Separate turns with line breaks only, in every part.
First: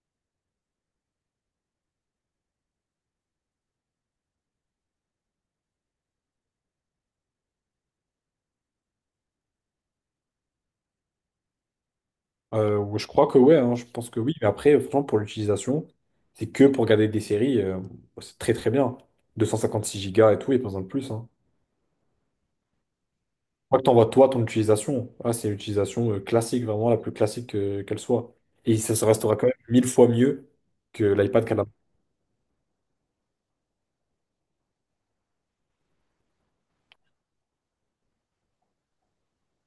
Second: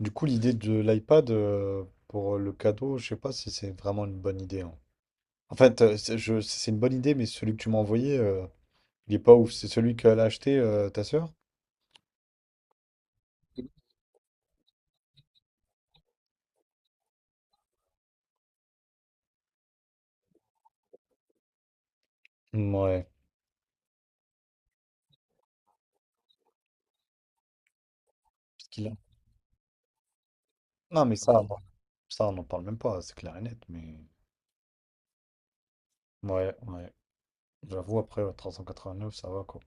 Du coup, l'idée de l'iPad pour le cadeau, je sais pas si c'est vraiment une bonne idée, hein. En fait, c'est une bonne idée, mais celui que tu m'as envoyé, il est pas ouf. C'est celui qu'elle a acheté, ta sœur?
Ouais, je crois que ouais, hein, je pense que oui, mais après, franchement, pour l'utilisation, c'est que pour regarder des séries, bah, c'est très très bien. 256 Go et tout, et pas besoin de plus. Hein.
Ouais.
Je crois que t'envoies toi ton utilisation. Ah, c'est l'utilisation classique, vraiment la plus classique qu'elle soit.
Parce
Et
qu'il
ça
a-
se restera quand même mille fois mieux que
Non, mais ça,
l'iPad
bon,
qu'elle a.
ça, on n'en parle même pas, c'est clair et net. Mais ouais, ouais. J'avoue, après ouais, neuf ça va quoi.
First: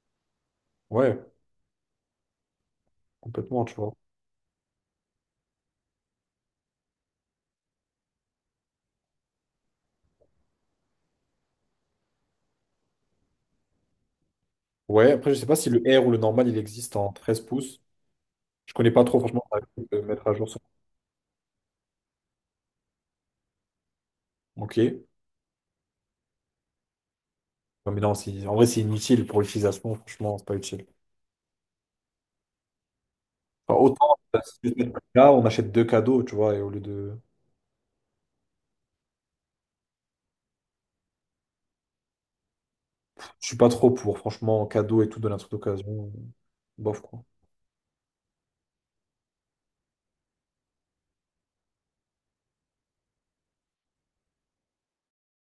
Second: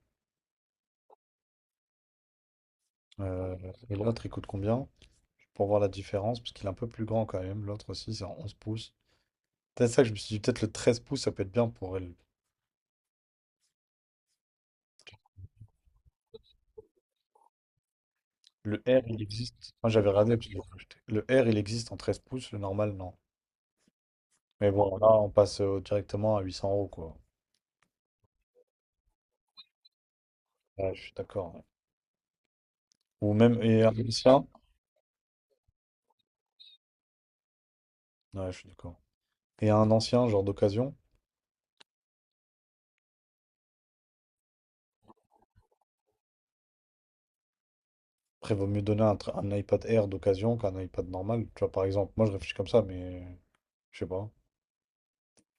Ouais,
Euh,
complètement, tu
et
vois.
l'autre, il coûte combien? Pour voir la différence, parce qu'il est un peu plus grand quand même. L'autre aussi, c'est en 11 pouces. C'est ça que je me suis dit, peut-être le 13 pouces, ça peut être bien pour elle.
Ouais, après, je sais pas si le R ou le normal, il existe en 13 pouces. Je
Le
connais
R,
pas trop,
il
franchement, ça va
existe.
être,
Moi, j'avais
mettre à
regardé parce
jour
que j'ai
ça.
acheté. Le R, il existe en 13 pouces, le normal, non. Mais
Ok.
bon, là, on passe directement à 800 euros, quoi.
Non, mais non, en vrai, c'est inutile pour l'utilisation, franchement, c'est pas utile.
Ouais, je suis d'accord, ouais. Ou même,
Enfin,
et un
autant,
ancien.
si tu veux te mettre là, on achète deux cadeaux, tu vois, et au lieu de.
Ouais, je suis d'accord. Et un ancien, genre d'occasion.
Je suis pas trop pour, franchement, cadeaux et tout, donner un truc d'occasion. Bof, quoi.
Après, vaut mieux donner un iPad Air d'occasion qu'un iPad normal. Tu vois, par exemple, moi, je réfléchis comme ça, mais je sais pas.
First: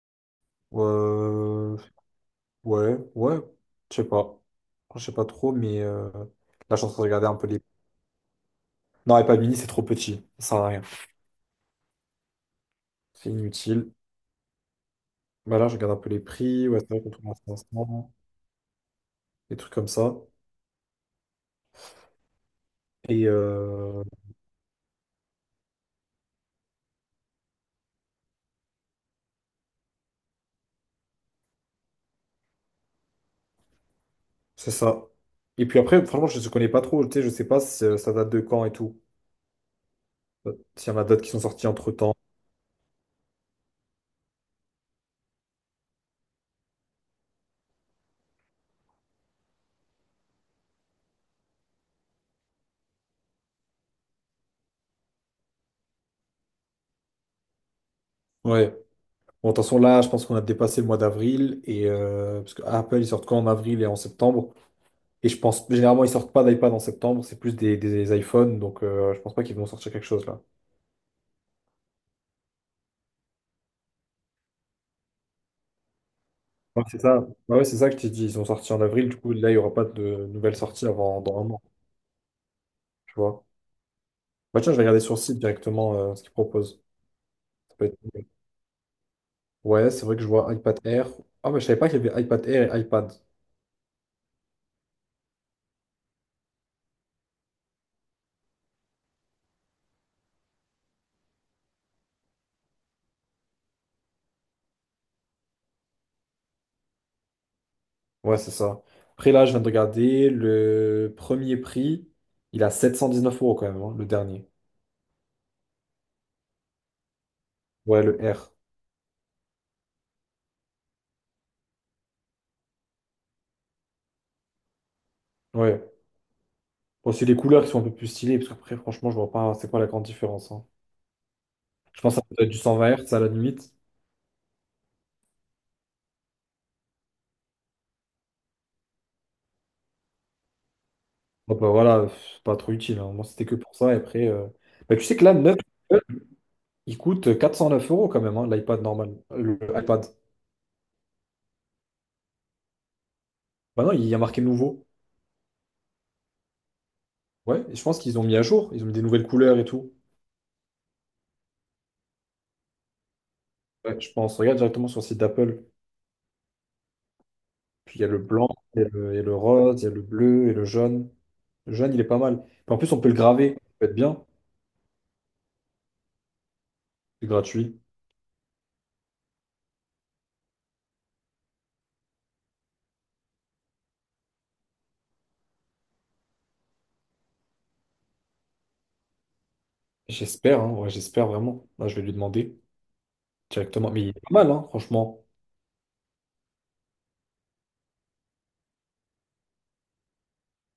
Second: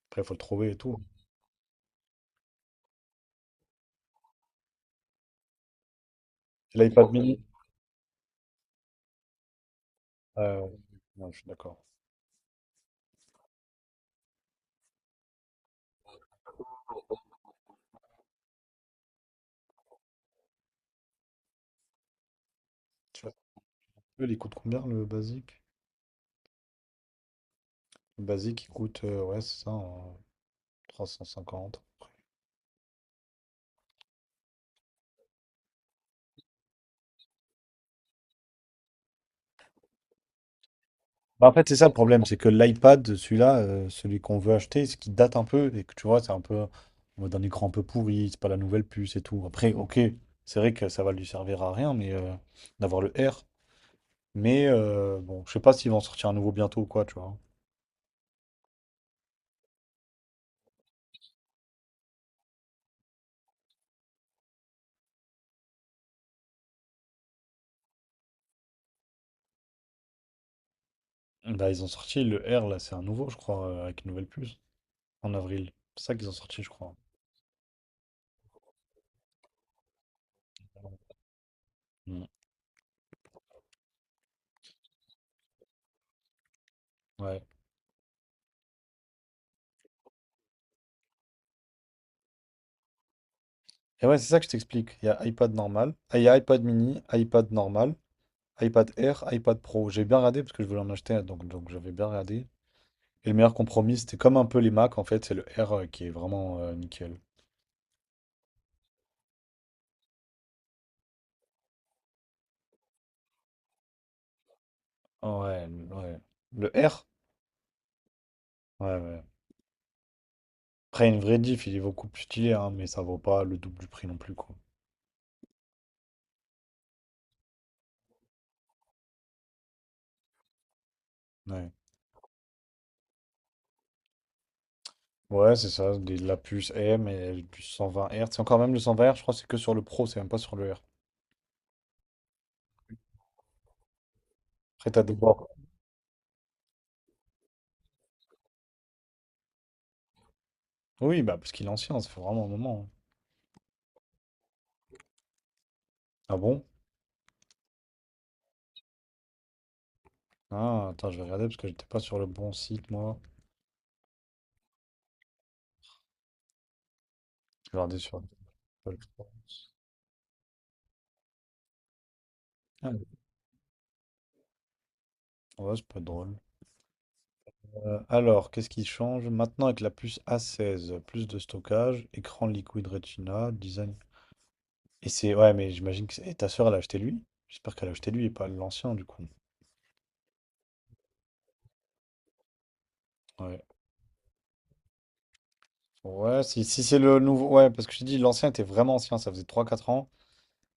Après, il faut le trouver et tout.
Euh, Ouais, ouais, je sais pas. Je sais pas trop, mais là, je
Et
suis en train de
l'iPad
regarder un
mini.
peu les. Non, et pas mini, c'est trop petit. Ça sert à
Ouais,
rien.
ouais, je suis d'accord.
C'est inutile. Bah là, je regarde un peu les prix. Ouais, c'est vrai qu'on trouve à 500, des trucs comme ça.
Tu
Et
vois, il coûte combien le basique? Le basique, il coûte, ouais, c'est ça, en 350.
c'est ça. Et puis après, franchement, je ne connais pas trop. Tu sais, je sais pas si ça date de quand et tout. S'il y en a d'autres qui sont
Bah, en fait,
sortis
c'est ça le
entre-temps.
problème, c'est que l'iPad, celui-là, celui qu'on veut acheter, ce qui date un peu, et que tu vois, c'est un peu en mode un écran un peu pourri, c'est pas la nouvelle puce et tout. Après, ok, c'est vrai que ça va lui servir à rien, mais d'avoir le R. Mais bon, je sais pas s'ils vont en sortir un nouveau bientôt ou quoi, tu vois.
Ouais. Bon, attention, là, je pense qu'on a dépassé le mois d'avril et parce que Apple, ils sortent quand en avril et en septembre. Et je pense, généralement, ils sortent pas d'iPad en septembre, c'est plus des iPhones, donc je pense pas qu'ils vont sortir quelque chose là.
Bah, ils ont sorti le R, là, c'est un nouveau, je crois, avec une nouvelle puce, en avril. C'est ça qu'ils ont sorti, je
Ouais,
crois.
c'est ça. Bah ouais, c'est ça que tu dis. Ils ont sorti en avril, du coup, là, il y aura pas de nouvelles sorties avant dans un an,
Mm.
tu vois. Bah tiens, je vais regarder sur le site directement ce qu'ils proposent.
Ouais.
Ça peut être... Ouais, c'est vrai que je vois iPad Air. Ah, mais je savais pas qu'il y avait iPad Air et iPad.
Et ouais, c'est ça que je t'explique. Il y a iPad normal, ah, il y a iPad mini, iPad normal. iPad Air, iPad Pro. J'ai bien regardé parce que je voulais en acheter un, donc j'avais bien regardé. Et le meilleur compromis, c'était comme un peu les Mac, en fait, c'est le R qui est vraiment nickel.
Ouais, c'est ça. Après, là, je viens de regarder le premier prix, il a 719 € quand même, hein, le dernier.
Ah ouais, ouais. Le R?
Ouais, le R.
Ouais, ouais. Après, une vraie diff, il est beaucoup plus stylé, hein, mais ça vaut pas le double du prix non plus, quoi.
Ouais. Bon, c'est les couleurs qui sont un peu plus stylées, parce qu'après, franchement, je vois pas c'est quoi la grande différence, hein.
Ouais.
Je pense que ça peut être du 120 Hz à la limite.
Ouais, c'est ça, la puce M et la puce 120 Hz. C'est encore même le 120 Hz, je crois, que c'est que sur le Pro, c'est même pas sur le R.
Bon, bah, voilà, pas trop utile, hein. Moi, c'était que pour ça. Et après,
Après,
bah,
t'as
tu
des
sais que là,
bords.
9, il coûte 409 euros quand même, hein, l'iPad normal. Le iPad.
Oui, bah, parce qu'il est ancien, ça fait vraiment un moment, hein.
Bah non, il y a marqué nouveau.
Ah bon?
Ouais, et je pense qu'ils ont mis à jour. Ils ont mis des nouvelles couleurs et tout.
Ah, attends, je vais regarder parce que j'étais pas sur le bon site, moi.
Ouais, je pense. Regarde directement sur le site d'Apple.
Je vais regarder
Puis il y a le
sur.
blanc, il y a le rose, il y a le bleu et le jaune. Le jaune, il est pas mal. Puis en plus,
Ah,
on peut le graver. Ça peut être bien.
ouais, c'est pas drôle.
C'est gratuit.
Alors, qu'est-ce qui change? Maintenant, avec la puce A16, plus de stockage, écran Liquid Retina, design. Et c'est. Ouais, mais j'imagine que. Et ta soeur, elle a acheté lui? J'espère qu'elle a acheté lui et pas l'ancien, du coup.
J'espère, hein, ouais, j'espère vraiment. Là, je vais lui demander
Ouais.
directement. Mais il est pas mal, hein, franchement.
Ouais, si c'est le nouveau. Ouais, parce que je t'ai dit, l'ancien était vraiment ancien, ça faisait trois quatre ans.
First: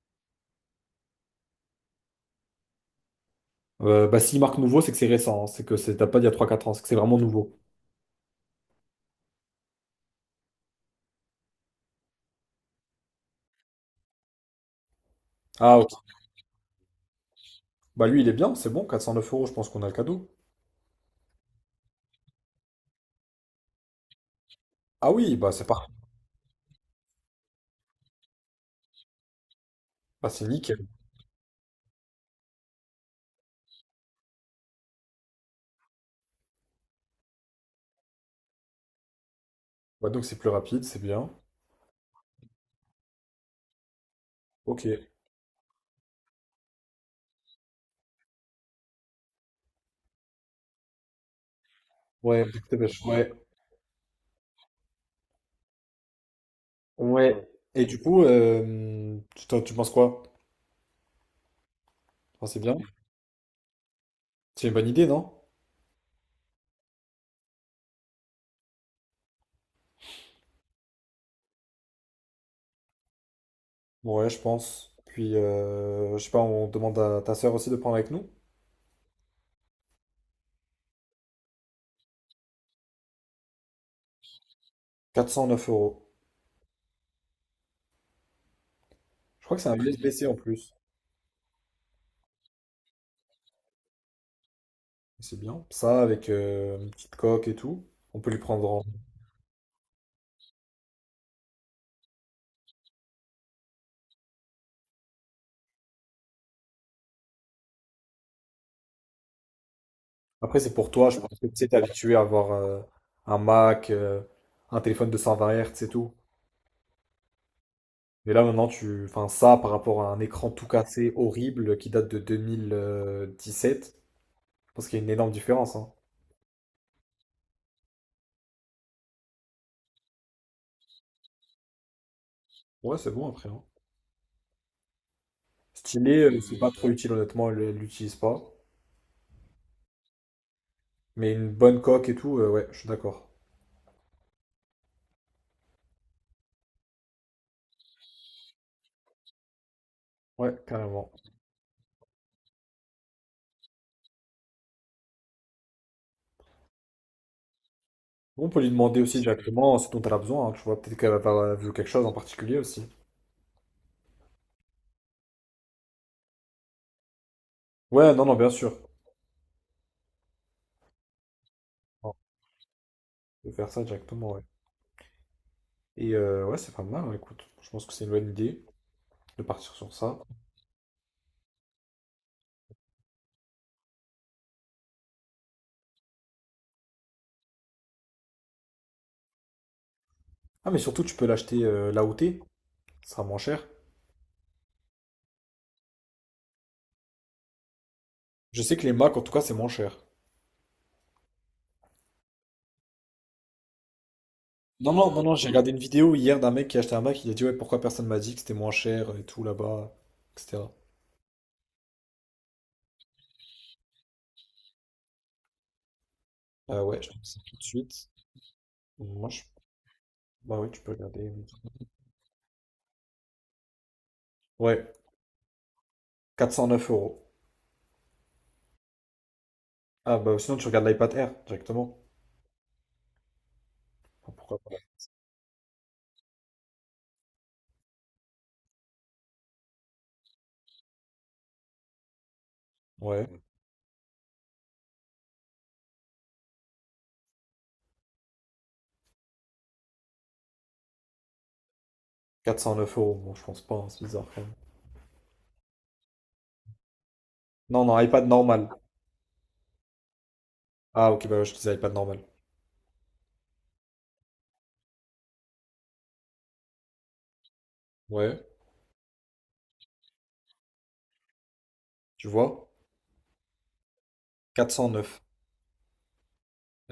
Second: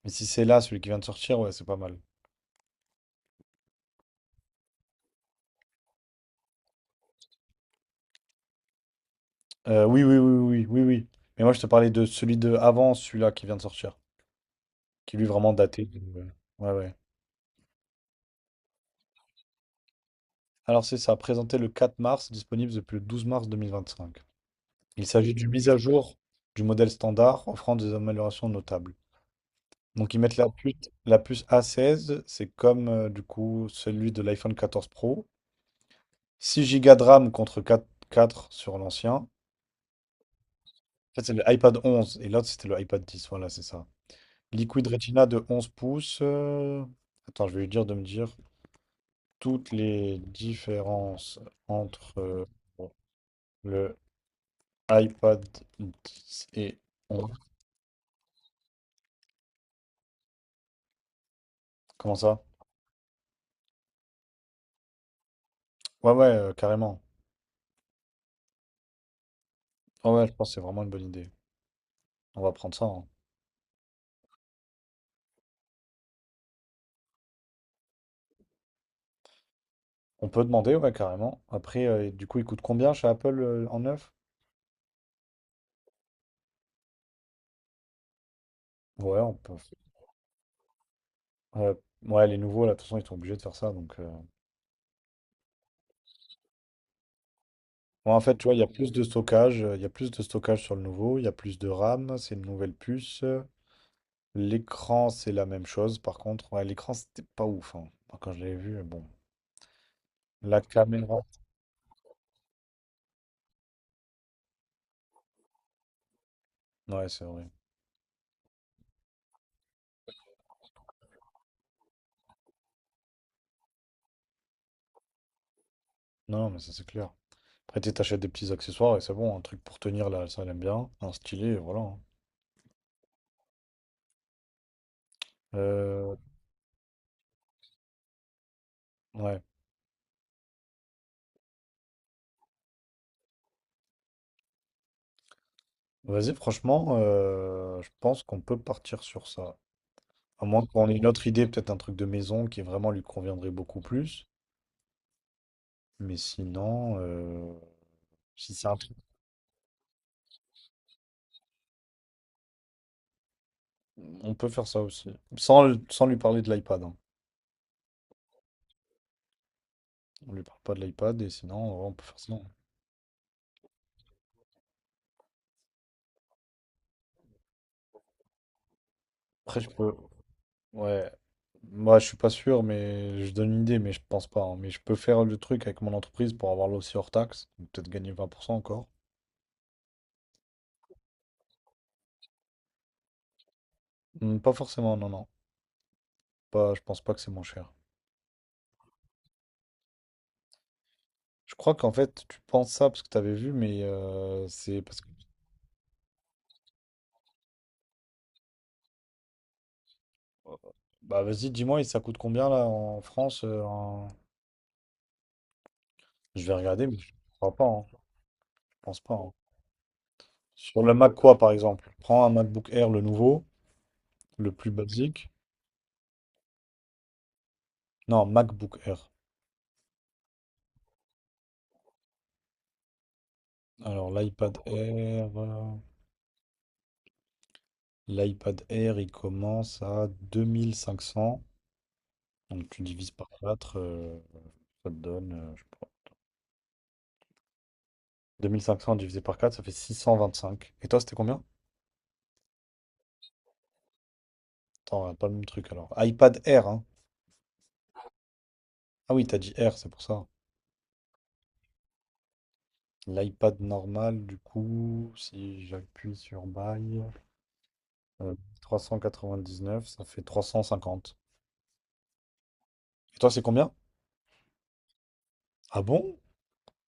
Mais si c'est là, celui qui vient de sortir, ouais, c'est pas mal.
Bah, s'il marque nouveau, c'est que c'est récent, hein. C'est que ça date pas d'il y a trois quatre ans. C'est que c'est vraiment nouveau.
Oui, oui, oui, oui, oui, oui. Mais moi, je te parlais de celui de avant, celui-là qui vient de sortir. Qui lui, est vraiment
Ah,
daté.
ok.
de- Ouais, ouais.
Bah, lui, il est bien. C'est bon. 409 euros, je pense qu'on a le cadeau.
Alors, c'est ça, présenté le 4 mars, disponible depuis le 12 mars 2025. Il
Ah
s'agit
oui,
d'une
bah, c'est
mise à
parfait.
jour du modèle standard, offrant des améliorations notables. Donc ils
Ah,
mettent
c'est
la puce,
nickel.
la puce A16, c'est comme du coup celui de l'iPhone 14 Pro. 6 Go de RAM contre 4 4 sur l'ancien. En
Bah, donc, c'est plus rapide. C'est
fait,
bien.
c'est le iPad 11 et l'autre c'était le iPad 10, voilà, c'est ça.
Ok.
Liquid Retina de 11 pouces. Attends, je vais lui dire de me dire toutes les différences
Ouais,
entre
je te
euh,
pêche, ouais,
le iPad 10 et 11.
ouais. Et du coup, tu penses quoi?
Comment ça?
Enfin, c'est bien. C'est une bonne idée, non?
Ouais, ouais, carrément. Ah ouais, je pense que c'est vraiment une bonne idée. On va prendre ça, hein.
Ouais, je pense. Puis, je sais pas, on demande à ta sœur aussi de prendre avec nous.
On peut demander, ouais, carrément. Après, du coup, il coûte combien chez Apple en neuf?
409 euros.
Ouais, on
Je
peut.
crois que c'est un USB-C en plus.
Ouais, ouais, les nouveaux, là, de toute façon, ils sont obligés de faire ça. Donc.
C'est bien. Ça, avec une petite coque et tout,
Ouais, en
on peut
fait,
lui
tu vois, il y a
prendre en...
plus de stockage. Il y a plus de stockage sur le nouveau. Il y a plus de RAM. C'est une nouvelle puce. L'écran, c'est la même chose. Par contre, ouais, l'écran, c'était pas ouf, hein. Moi, quand je l'avais vu, bon.
Après,
La
c'est pour toi,
caméra.
je pense que tu sais, t'es habitué à avoir un Mac, un téléphone de 120 Hz et tout.
Ouais, c'est vrai.
Mais là, maintenant, tu... Enfin, ça, par rapport à un écran tout cassé, horrible, qui date de 2017, je pense qu'il y a une énorme différence, hein.
Non, mais ça, c'est clair. Après, tu sais, t'achètes des petits accessoires et c'est bon. Un truc pour tenir, là, ça, elle aime bien. Un stylet, et voilà, hein.
Ouais, c'est bon après, hein.
Euh,
Stylé, c'est pas trop utile, honnêtement, elle l'utilise pas.
Ouais.
Mais une bonne coque et tout, ouais, je suis d'accord.
Vas-y, franchement, je pense qu'on peut partir sur ça. À
Ouais,
moins qu'on ait une
carrément.
autre idée, peut-être un truc de maison qui vraiment lui conviendrait beaucoup plus. Mais sinon,
On
si
peut
c'est
lui
un truc,
demander aussi directement ce dont elle a besoin, hein, tu vois, peut-être qu'elle va avoir vu quelque chose en particulier aussi.
on peut faire ça aussi. Sans lui parler de l'iPad, hein.
Ouais, non, non, bien sûr.
On lui parle pas de l'iPad et sinon, ouais, on peut
On
faire ça.
peut faire ça directement, ouais. Et ouais, c'est pas mal, hein, écoute. Je pense que c'est une bonne idée de
Après, je
partir
peux.
sur ça.
Ouais. Moi, je suis pas sûr, mais je donne une idée, mais je pense pas, hein. Mais je peux faire le truc avec mon entreprise pour avoir là aussi hors taxe. Donc peut-être gagner 20% encore.
Ah, mais surtout, tu peux l'acheter là où t'es. Ça sera moins cher.
Pas forcément, non, non. Pas, je pense pas que c'est moins cher.
Je sais que les Mac, en tout cas, c'est moins cher.
Je crois qu'en fait, tu penses ça parce que tu avais vu, mais c'est
Non,
parce que.
non, non, non, j'ai regardé une vidéo hier d'un mec qui a acheté un Mac. Il a dit, ouais, pourquoi personne m'a dit que c'était moins cher et tout là-bas,
Oh, oh,
etc.
bah vas-y, dis-moi, et ça coûte combien là en France Je vais regarder, mais
Ouais, je
je
te dis ça
crois
tout de
pas, hein. Je
suite.
pense pas,
Moi,
hein.
je... Bah oui, tu
Sur le
peux
Mac
regarder,
quoi,
oui.
par exemple? Prends un MacBook Air, le nouveau, le plus
Ouais,
basique.
409 euros.
Non, MacBook Air.
Ah, bah sinon, tu regardes l'iPad Air directement.
Alors,
Enfin,
l'iPad
pourquoi pas?
Air. L'iPad Air, il commence à 2 500. Donc, tu divises
Ouais,
par 4, ça te donne, je sais pas. 2 500 divisé par 4, ça fait 625. Et toi, c'était combien?
409 euros. Bon, je pense pas, hein, c'est bizarre quand même.
Attends, on pas le même truc alors. iPad Air, hein.
Non, non, iPad normal.
Ah oui, t'as dit Air, c'est pour ça.
Ah, ok, bah ouais, je disais iPad normal.
L'iPad normal, du coup, si j'appuie sur Buy, euh,
Ouais,
neuf ça fait 350.
tu vois,
Et toi, c'est combien?
409.
Ah bon?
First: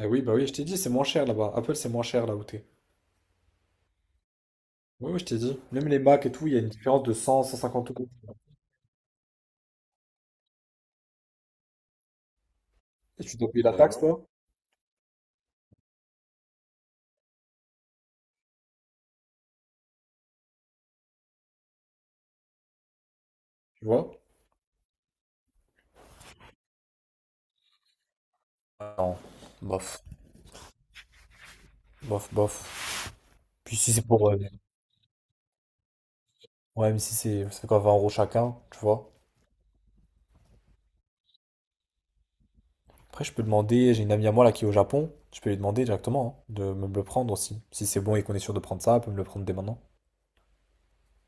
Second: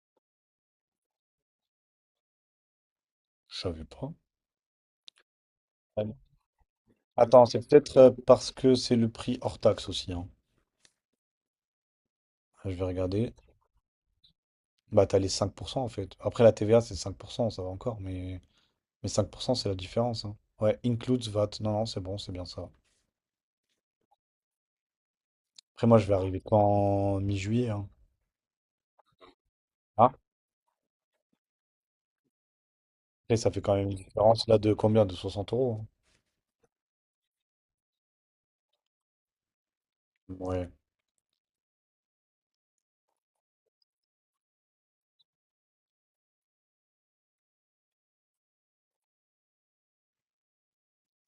Eh oui, bah oui, je t'ai dit, c'est moins cher là-bas. Apple, c'est moins cher là où t'es.
Je savais pas.
Oui, oui, je t'ai dit. Même les
Ah bon.
Mac et tout, il y a une différence de 100
Attends, c'est
150
peut-être
euros.
parce que c'est le prix hors taxe aussi, hein. Je vais
Et
regarder.
tu dois payer la, ouais, taxe, toi,
Bah, t'as les 5% en fait. Après, la TVA, c'est 5%, ça va encore, mais 5%, c'est la différence, hein. Ouais, includes VAT. Non, non, c'est bon, c'est bien ça.
tu vois?
Après, moi, je vais arriver qu'en mi-juillet, hein.
Non, bof,
Ah.
bof, bof.
Après ça fait quand
Puis
même
si
une
c'est pour...
différence là de combien? De 60 euros?
ouais, mais si c'est... Ça fait quoi, 20 € chacun, tu vois?
Ouais.
Après, je peux demander... J'ai une amie à moi là qui est au Japon. Je peux lui demander directement, hein, de me le prendre aussi. Si c'est bon et qu'on est sûr de prendre ça, elle peut me le prendre dès maintenant.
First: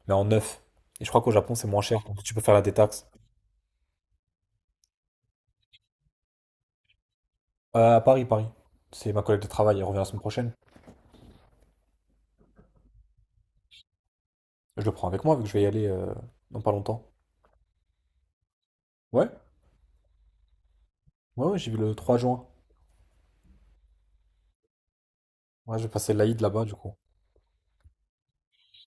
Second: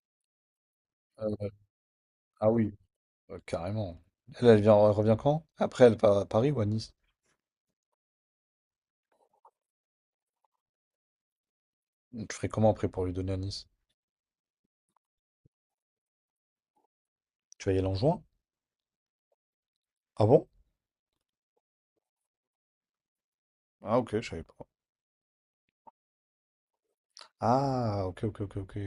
Mais en neuf. Et je crois qu'au
Euh,
Japon, c'est moins cher. Donc tu peux
ah
faire la
oui,
détaxe.
carrément. Elle, elle revient quand? Après, elle part à Paris ou à Nice?
À Paris, Paris. C'est ma collègue de travail, elle revient la semaine prochaine.
Tu ferais comment après pour lui donner à Nice?
Je le prends avec moi, vu que je vais y aller dans pas longtemps.
Tu vas y aller en juin?
Ouais,
Ah bon?
ouais, ouais, j'y vais le 3 juin.
Ah ok, je savais pas.
Ouais, je vais passer l'Aïd là-bas, du coup.
Ah ok, ok, ok, ok.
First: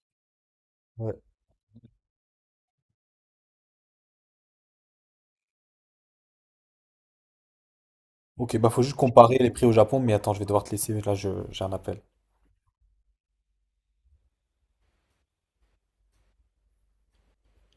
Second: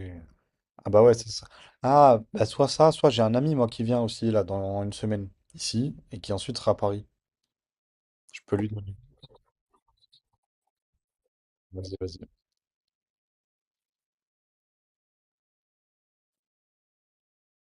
Ah bah ouais,
Ouais.
c'est ça. Ah, bah soit ça, soit j'ai un ami moi qui vient aussi là dans une semaine ici et qui ensuite sera à Paris. Je peux
Ok,
lui
bah faut
donner.
juste comparer les prix au Japon, mais attends, je vais devoir te laisser, là, j'ai un
Vas-y,
appel.
vas-y.